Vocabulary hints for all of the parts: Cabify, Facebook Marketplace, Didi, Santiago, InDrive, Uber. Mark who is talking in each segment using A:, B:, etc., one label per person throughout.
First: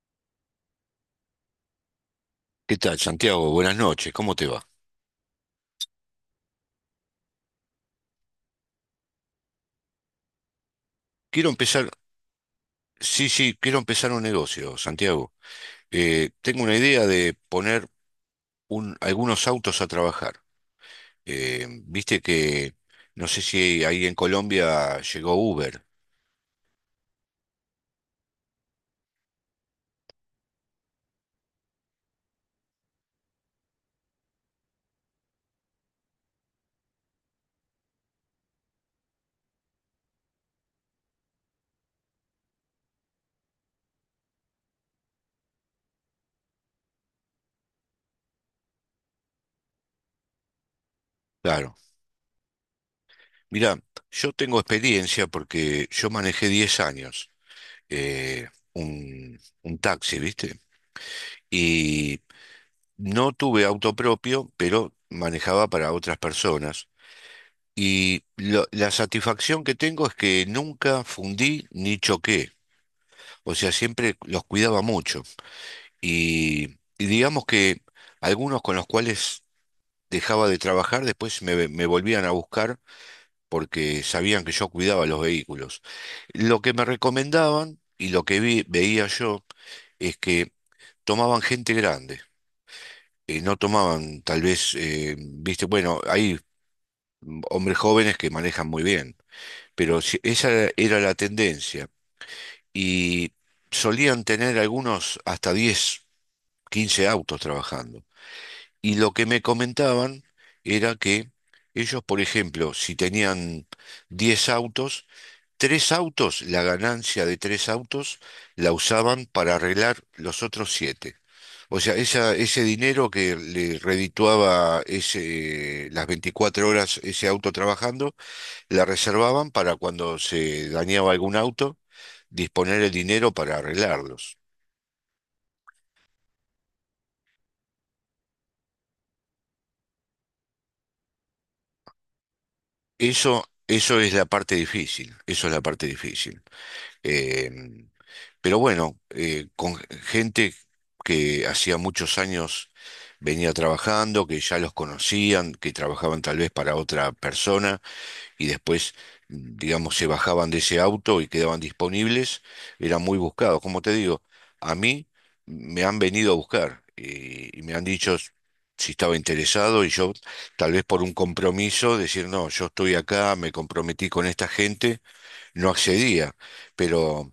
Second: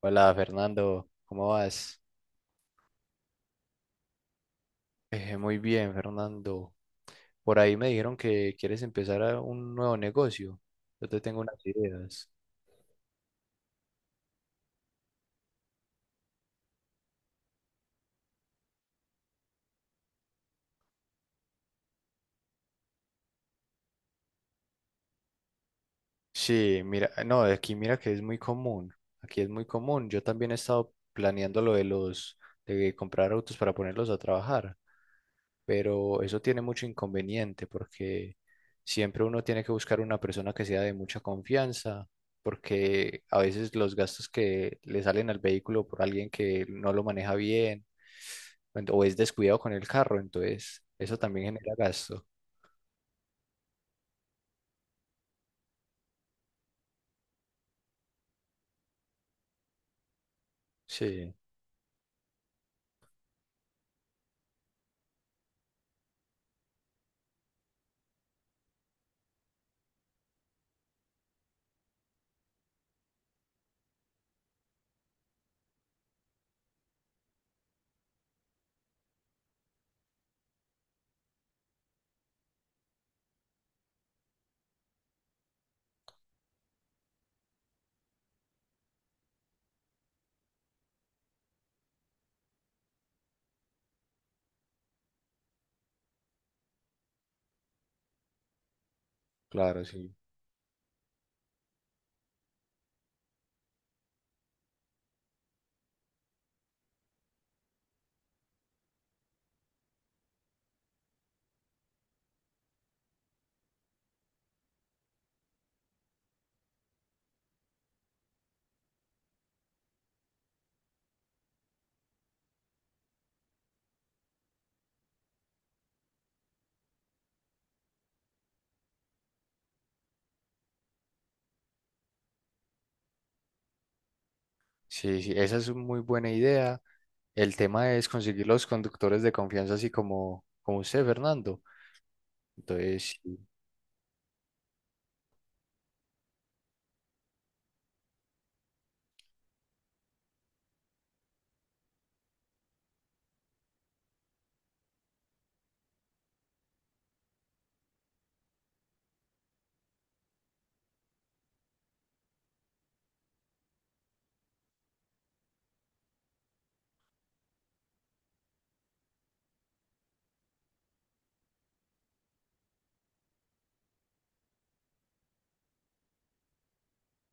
A: Hola Fernando, ¿cómo vas?
B: ¿Qué tal, Santiago? Buenas noches, ¿cómo te va?
A: Muy bien, Fernando. Por ahí me dijeron que quieres empezar a un nuevo negocio. Yo te tengo
B: Quiero
A: unas
B: empezar,
A: ideas.
B: sí, sí, quiero empezar un negocio, Santiago. Tengo una idea de poner algunos autos a trabajar. Viste que, no sé si ahí en Colombia llegó Uber.
A: Sí, mira, no, aquí mira que es muy común. Aquí es muy común. Yo también he estado planeando de comprar autos para ponerlos a trabajar, pero eso tiene mucho inconveniente porque siempre uno tiene que buscar una persona que sea de mucha confianza, porque a veces los gastos que le salen al vehículo por alguien que no lo maneja bien o es descuidado con el carro, entonces eso también genera
B: Claro.
A: gasto.
B: Mira, yo tengo experiencia porque yo manejé 10 años, un taxi, ¿viste?
A: Sí,
B: Y no tuve auto propio, pero manejaba para otras personas. Y la satisfacción que tengo es que nunca fundí ni choqué. O sea, siempre los cuidaba mucho. Y, y digamos que algunos con los cuales dejaba de trabajar, después me volvían a buscar porque sabían que yo cuidaba los vehículos. Lo que me recomendaban y lo que veía yo es que tomaban gente grande. No tomaban tal vez, viste, bueno, hay hombres jóvenes que manejan muy bien,
A: claro,
B: pero
A: sí.
B: esa era la tendencia. Y solían tener algunos hasta 10, 15 autos trabajando. Y lo que me comentaban era que ellos, por ejemplo, si tenían 10 autos, tres autos, la ganancia de tres autos la usaban para arreglar los otros siete. O sea, ese dinero que le redituaba ese, las 24 horas ese auto trabajando, la reservaban para cuando se dañaba algún auto disponer el dinero para arreglarlos.
A: Sí, sí, esa es una muy buena idea. El tema es conseguir los conductores de confianza, así como usted, Fernando. Entonces, sí.
B: Eso es la parte difícil, eso es la parte difícil. Eh, pero bueno, con gente que hacía muchos años venía trabajando, que ya los conocían, que trabajaban tal vez para otra persona y después, digamos, se bajaban de ese auto y quedaban disponibles, eran muy buscados. Como te digo, a mí me han venido a buscar, y me han dicho si estaba interesado y yo tal vez por un compromiso, decir, no, yo estoy acá, me comprometí con esta gente, no accedía, pero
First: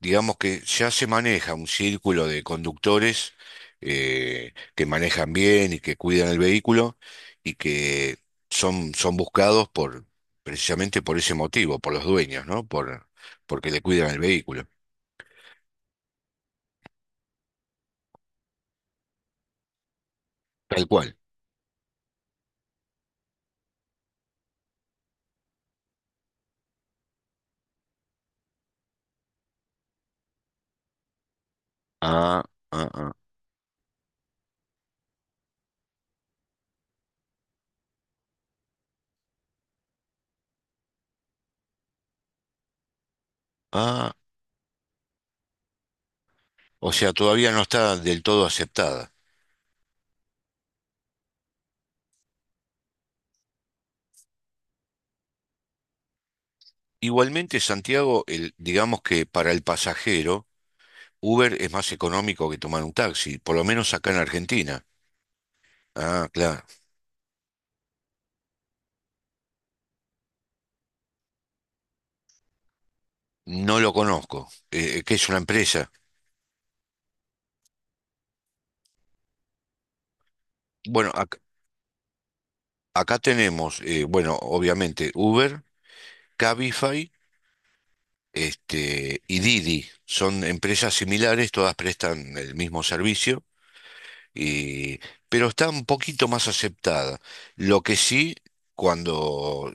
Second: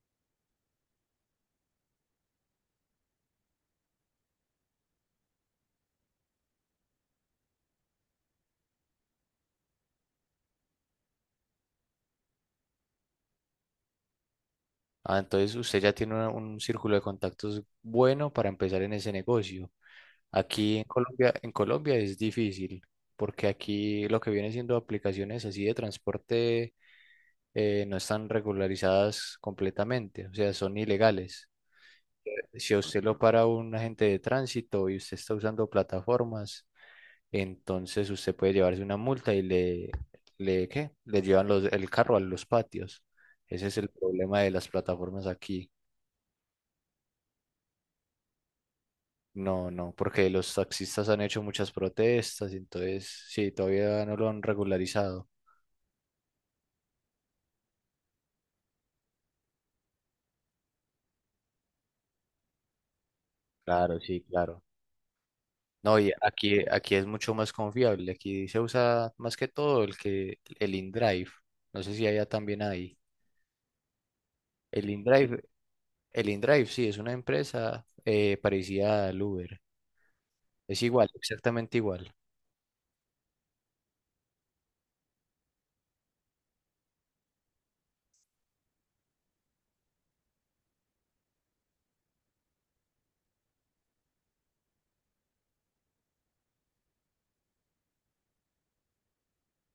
B: digamos que ya se maneja un círculo de conductores, que manejan bien y que cuidan el vehículo y que son buscados precisamente por ese motivo, por los dueños, ¿no? Porque le cuidan el vehículo.
A: Ah, entonces usted ya tiene un círculo de contactos bueno para empezar en ese negocio. Aquí
B: Tal cual.
A: En Colombia es difícil, porque aquí lo que viene siendo aplicaciones así de transporte no están regularizadas completamente, o sea, son ilegales.
B: Ah,
A: Si a
B: ah,
A: usted
B: ah,
A: lo para un agente de tránsito y usted está usando plataformas, entonces usted puede llevarse una multa ¿qué? Le llevan el carro a los patios. Ese es el
B: ah.
A: problema de las plataformas aquí.
B: O sea, todavía no está del todo aceptada.
A: No, no, porque los taxistas han hecho muchas protestas, y entonces sí, todavía no lo han regularizado.
B: Igualmente, Santiago, digamos que para el pasajero, Uber es más económico que tomar un taxi, por lo menos
A: Claro,
B: acá en
A: sí, claro.
B: Argentina.
A: No, y
B: Ah,
A: aquí,
B: claro.
A: aquí es mucho más confiable. Aquí se usa más que todo el InDrive. No sé si allá también hay.
B: No lo conozco.
A: El
B: ¿Qué es una
A: InDrive,
B: empresa?
A: el InDrive sí, es una empresa parecida al Uber. Es igual,
B: Bueno,
A: exactamente igual.
B: acá tenemos, bueno, obviamente Uber, Cabify, y Didi. Son empresas similares, todas prestan el mismo servicio, y, pero está un poquito más aceptada. Lo que sí, cuando,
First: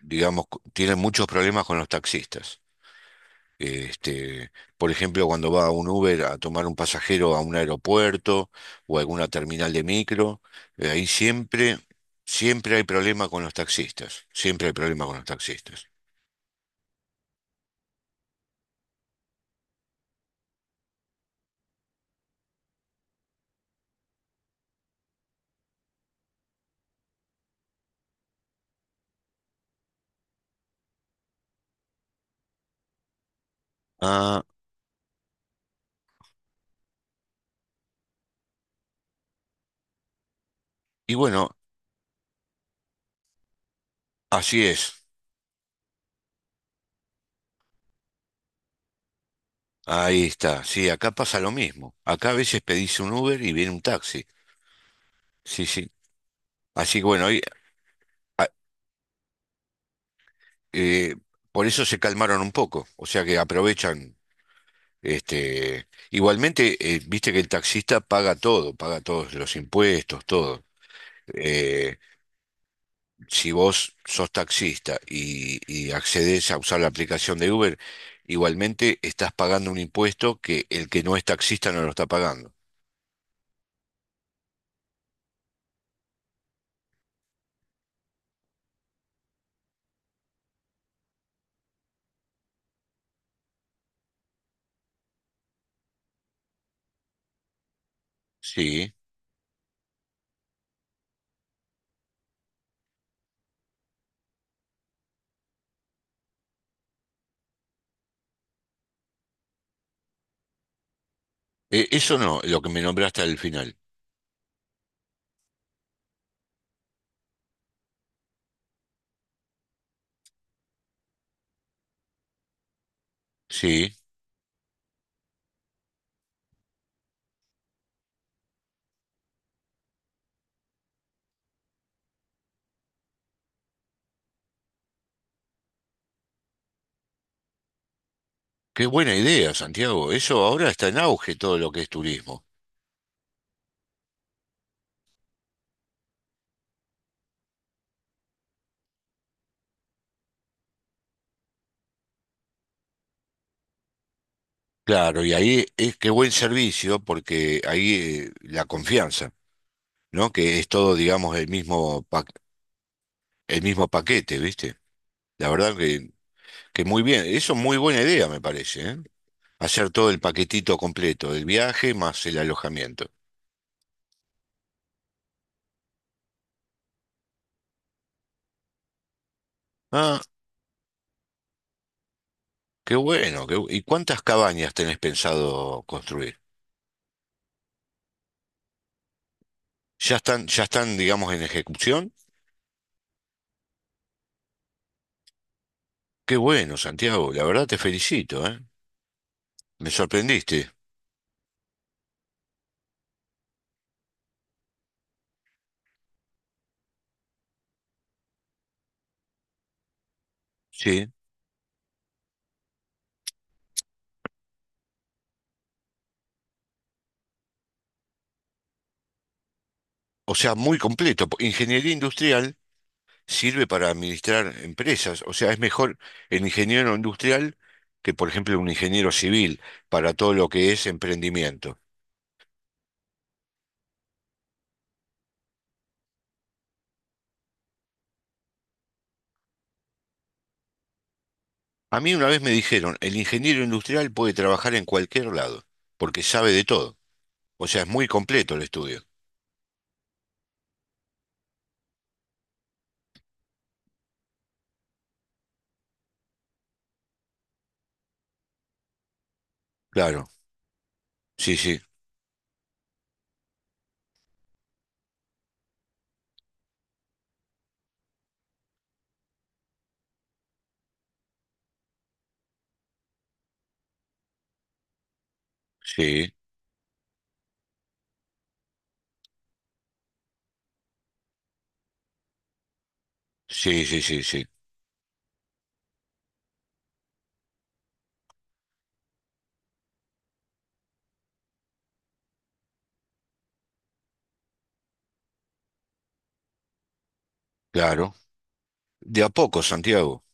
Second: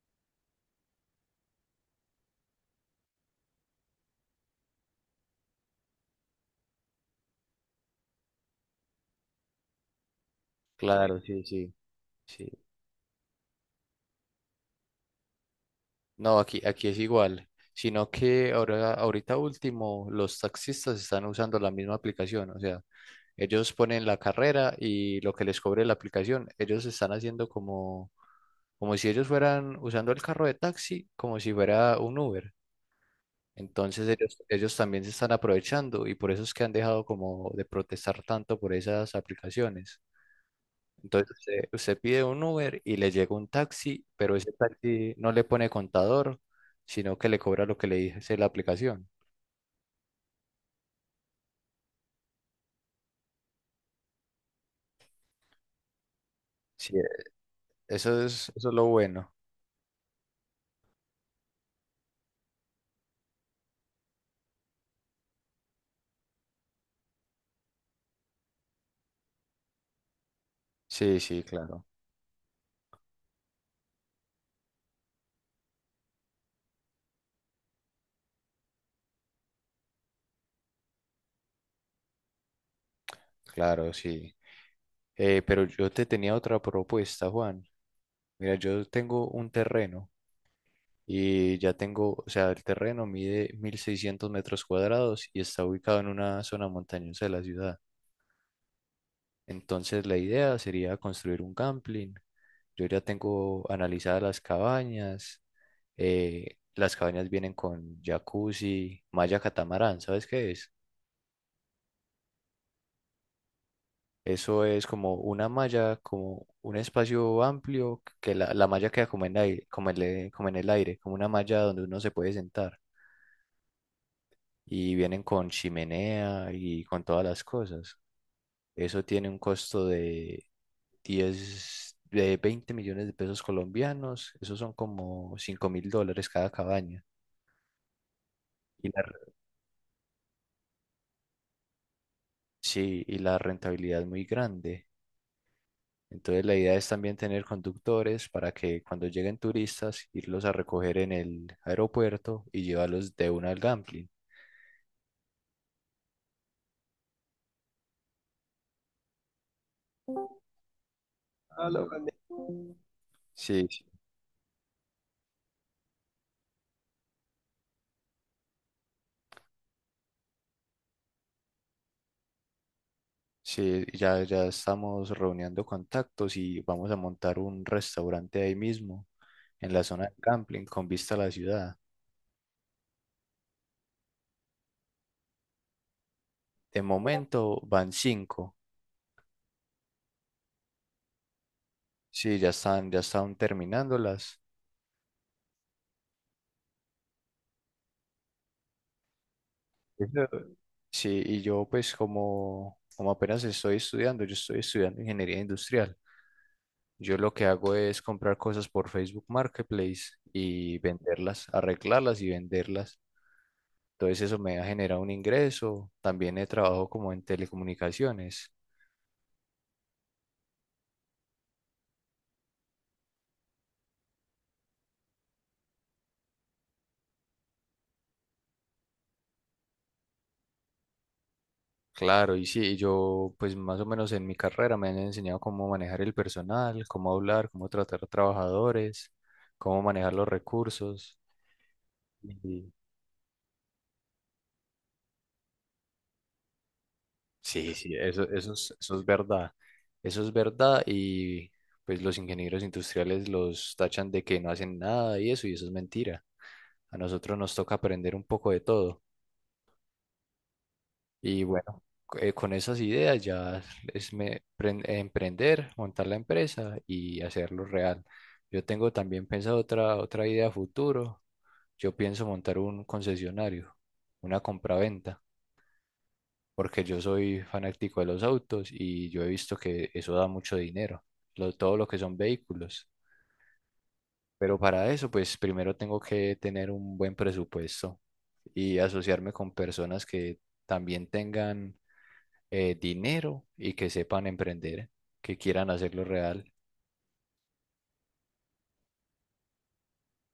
B: digamos, tienen muchos problemas con los taxistas. Este, por ejemplo, cuando va un Uber a tomar un pasajero a un aeropuerto o a alguna terminal de micro, ahí
A: Claro, sí, sí.
B: siempre,
A: Sí.
B: siempre hay problema con los taxistas. Siempre hay problema con los taxistas.
A: No, aquí, aquí es igual, sino que ahora, ahorita último, los taxistas están usando la misma aplicación, o sea, ellos ponen la carrera y lo que les cobre la aplicación, ellos están haciendo como, como si ellos fueran usando el carro de taxi, como si fuera un Uber. Entonces ellos,
B: Ah,
A: ellos también se están aprovechando y por eso es que han dejado como de protestar tanto por esas aplicaciones.
B: y
A: Entonces
B: bueno,
A: usted, usted pide un Uber y le llega un taxi, pero ese
B: así es.
A: taxi no le pone contador, sino que le cobra lo que le dice la aplicación.
B: Ahí está. Sí, acá pasa lo mismo. Acá a veces pedís un Uber y viene un taxi. Sí, sí.
A: Sí,
B: Así que bueno, ah,
A: eso es lo bueno.
B: eh, por eso se calmaron un poco. O sea que aprovechan. Igualmente, viste que el taxista paga todo, paga todos los impuestos, todo.
A: Sí, sí, claro,
B: Eh, si vos sos taxista y accedes a usar la aplicación de Uber, igualmente estás pagando un impuesto que el que no es taxista no lo está pagando.
A: claro, sí. Pero yo te tenía otra propuesta, Juan. Mira, yo tengo un terreno y ya tengo, o sea, el terreno mide 1.600 metros cuadrados y está ubicado en una zona montañosa de la ciudad.
B: Sí.
A: Entonces la idea sería construir un camping. Yo ya tengo analizadas las cabañas. Eh, las cabañas vienen con jacuzzi, malla catamarán, ¿sabes qué es?
B: Eso no, lo que me nombraste al final.
A: Eso es como una malla, como un espacio amplio, que la malla queda como en aire, como en el aire, como una malla donde uno se puede sentar.
B: Sí.
A: Y vienen con chimenea y con todas las cosas. Eso tiene un costo de 10 de 20 millones de pesos colombianos. Esos son como 5.000 dólares cada cabaña.
B: Qué
A: Y la…
B: buena idea, Santiago. Eso ahora está en auge todo lo que es turismo.
A: Sí, y la rentabilidad es muy grande. Entonces la idea es también tener conductores para que cuando lleguen turistas, irlos a recoger en el aeropuerto y llevarlos de una al gambling.
B: Claro, y ahí es qué buen servicio porque ahí, la confianza. ¿No? Que es todo, digamos,
A: Ah, lo gané.
B: el
A: Sí, sí,
B: mismo paquete, ¿viste? La verdad que muy bien. Eso es muy buena idea, me parece, ¿eh? Hacer todo el paquetito completo, el viaje más el alojamiento.
A: sí, ya, ya estamos reuniendo contactos y vamos a montar un restaurante ahí mismo, en la zona del
B: Ah,
A: gambling, con vista a la ciudad.
B: qué bueno. ¿Y cuántas cabañas tenés pensado construir?
A: De momento van 5.
B: ¿Ya están, digamos, en ejecución?
A: Sí, ya están terminándolas.
B: Qué bueno, Santiago. La verdad te felicito, ¿eh? Me
A: Eso-
B: sorprendiste.
A: Sí, y yo pues como, como apenas estoy estudiando, yo estoy estudiando ingeniería industrial. Yo lo que hago es comprar cosas por Facebook Marketplace y
B: Sí.
A: venderlas, arreglarlas y venderlas. Entonces eso me ha generado un ingreso. También he trabajado como en telecomunicaciones.
B: O sea, muy completo. Ingeniería industrial sirve para administrar empresas. O sea, es mejor el ingeniero industrial que, por ejemplo, un ingeniero civil para todo lo que es emprendimiento.
A: Claro, y sí, yo pues más o menos en mi carrera me han enseñado cómo manejar el personal, cómo hablar, cómo tratar a trabajadores, cómo manejar los recursos.
B: A mí una vez me dijeron, el ingeniero industrial puede trabajar en cualquier lado, porque sabe de todo. O
A: Sí,
B: sea, es
A: sí,
B: muy
A: eso,
B: completo el
A: eso
B: estudio.
A: es verdad. Eso es verdad y pues los ingenieros industriales los tachan de que no hacen nada y eso, y eso es mentira. A nosotros nos toca aprender un poco de todo.
B: Claro,
A: Y
B: sí, sí,
A: bueno, con esas ideas ya es emprender, montar la empresa y hacerlo real. Yo tengo también pensado otra idea a futuro. Yo pienso montar un concesionario, una compraventa,
B: sí,
A: porque yo soy fanático de los autos y yo he visto que eso da mucho dinero, todo lo que son vehículos.
B: sí, sí, sí, sí,
A: Pero para eso, pues primero tengo que tener un buen presupuesto y asociarme con personas que también tengan dinero y que sepan emprender, que quieran hacerlo real.
B: claro. De a poco, Santiago,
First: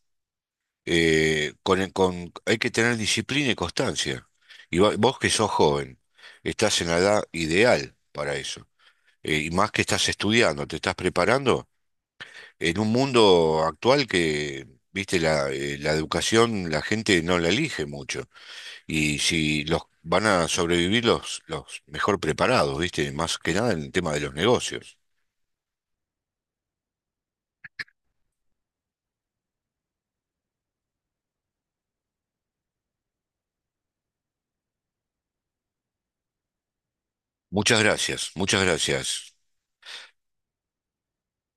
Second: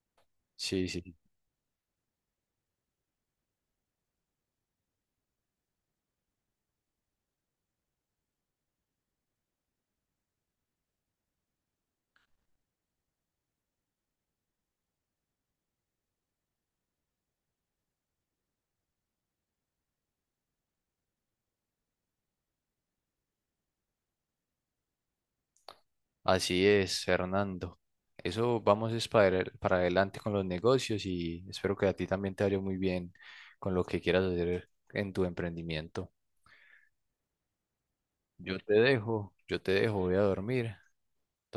A: Sí, sí,
B: con, hay que tener disciplina y constancia. Y vos que sos joven, estás en la edad ideal para eso. Y más que estás estudiando, te estás preparando en un mundo actual que, viste, la educación la gente no la elige mucho. Y si los van a sobrevivir los mejor preparados, viste, más que nada en el tema de los negocios.
A: así es, Fernando. Eso vamos es para, para adelante con los negocios y espero que a ti también te vaya muy bien con lo que quieras hacer en tu emprendimiento.
B: Muchas gracias, muchas gracias.
A: Yo te dejo, voy a dormir.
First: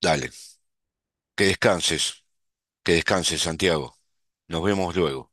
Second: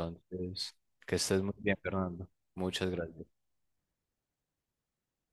B: Dale,
A: que estés
B: que
A: muy bien,
B: descanses,
A: Fernando. Muchas
B: que descanses,
A: gracias.
B: Santiago. Nos vemos luego.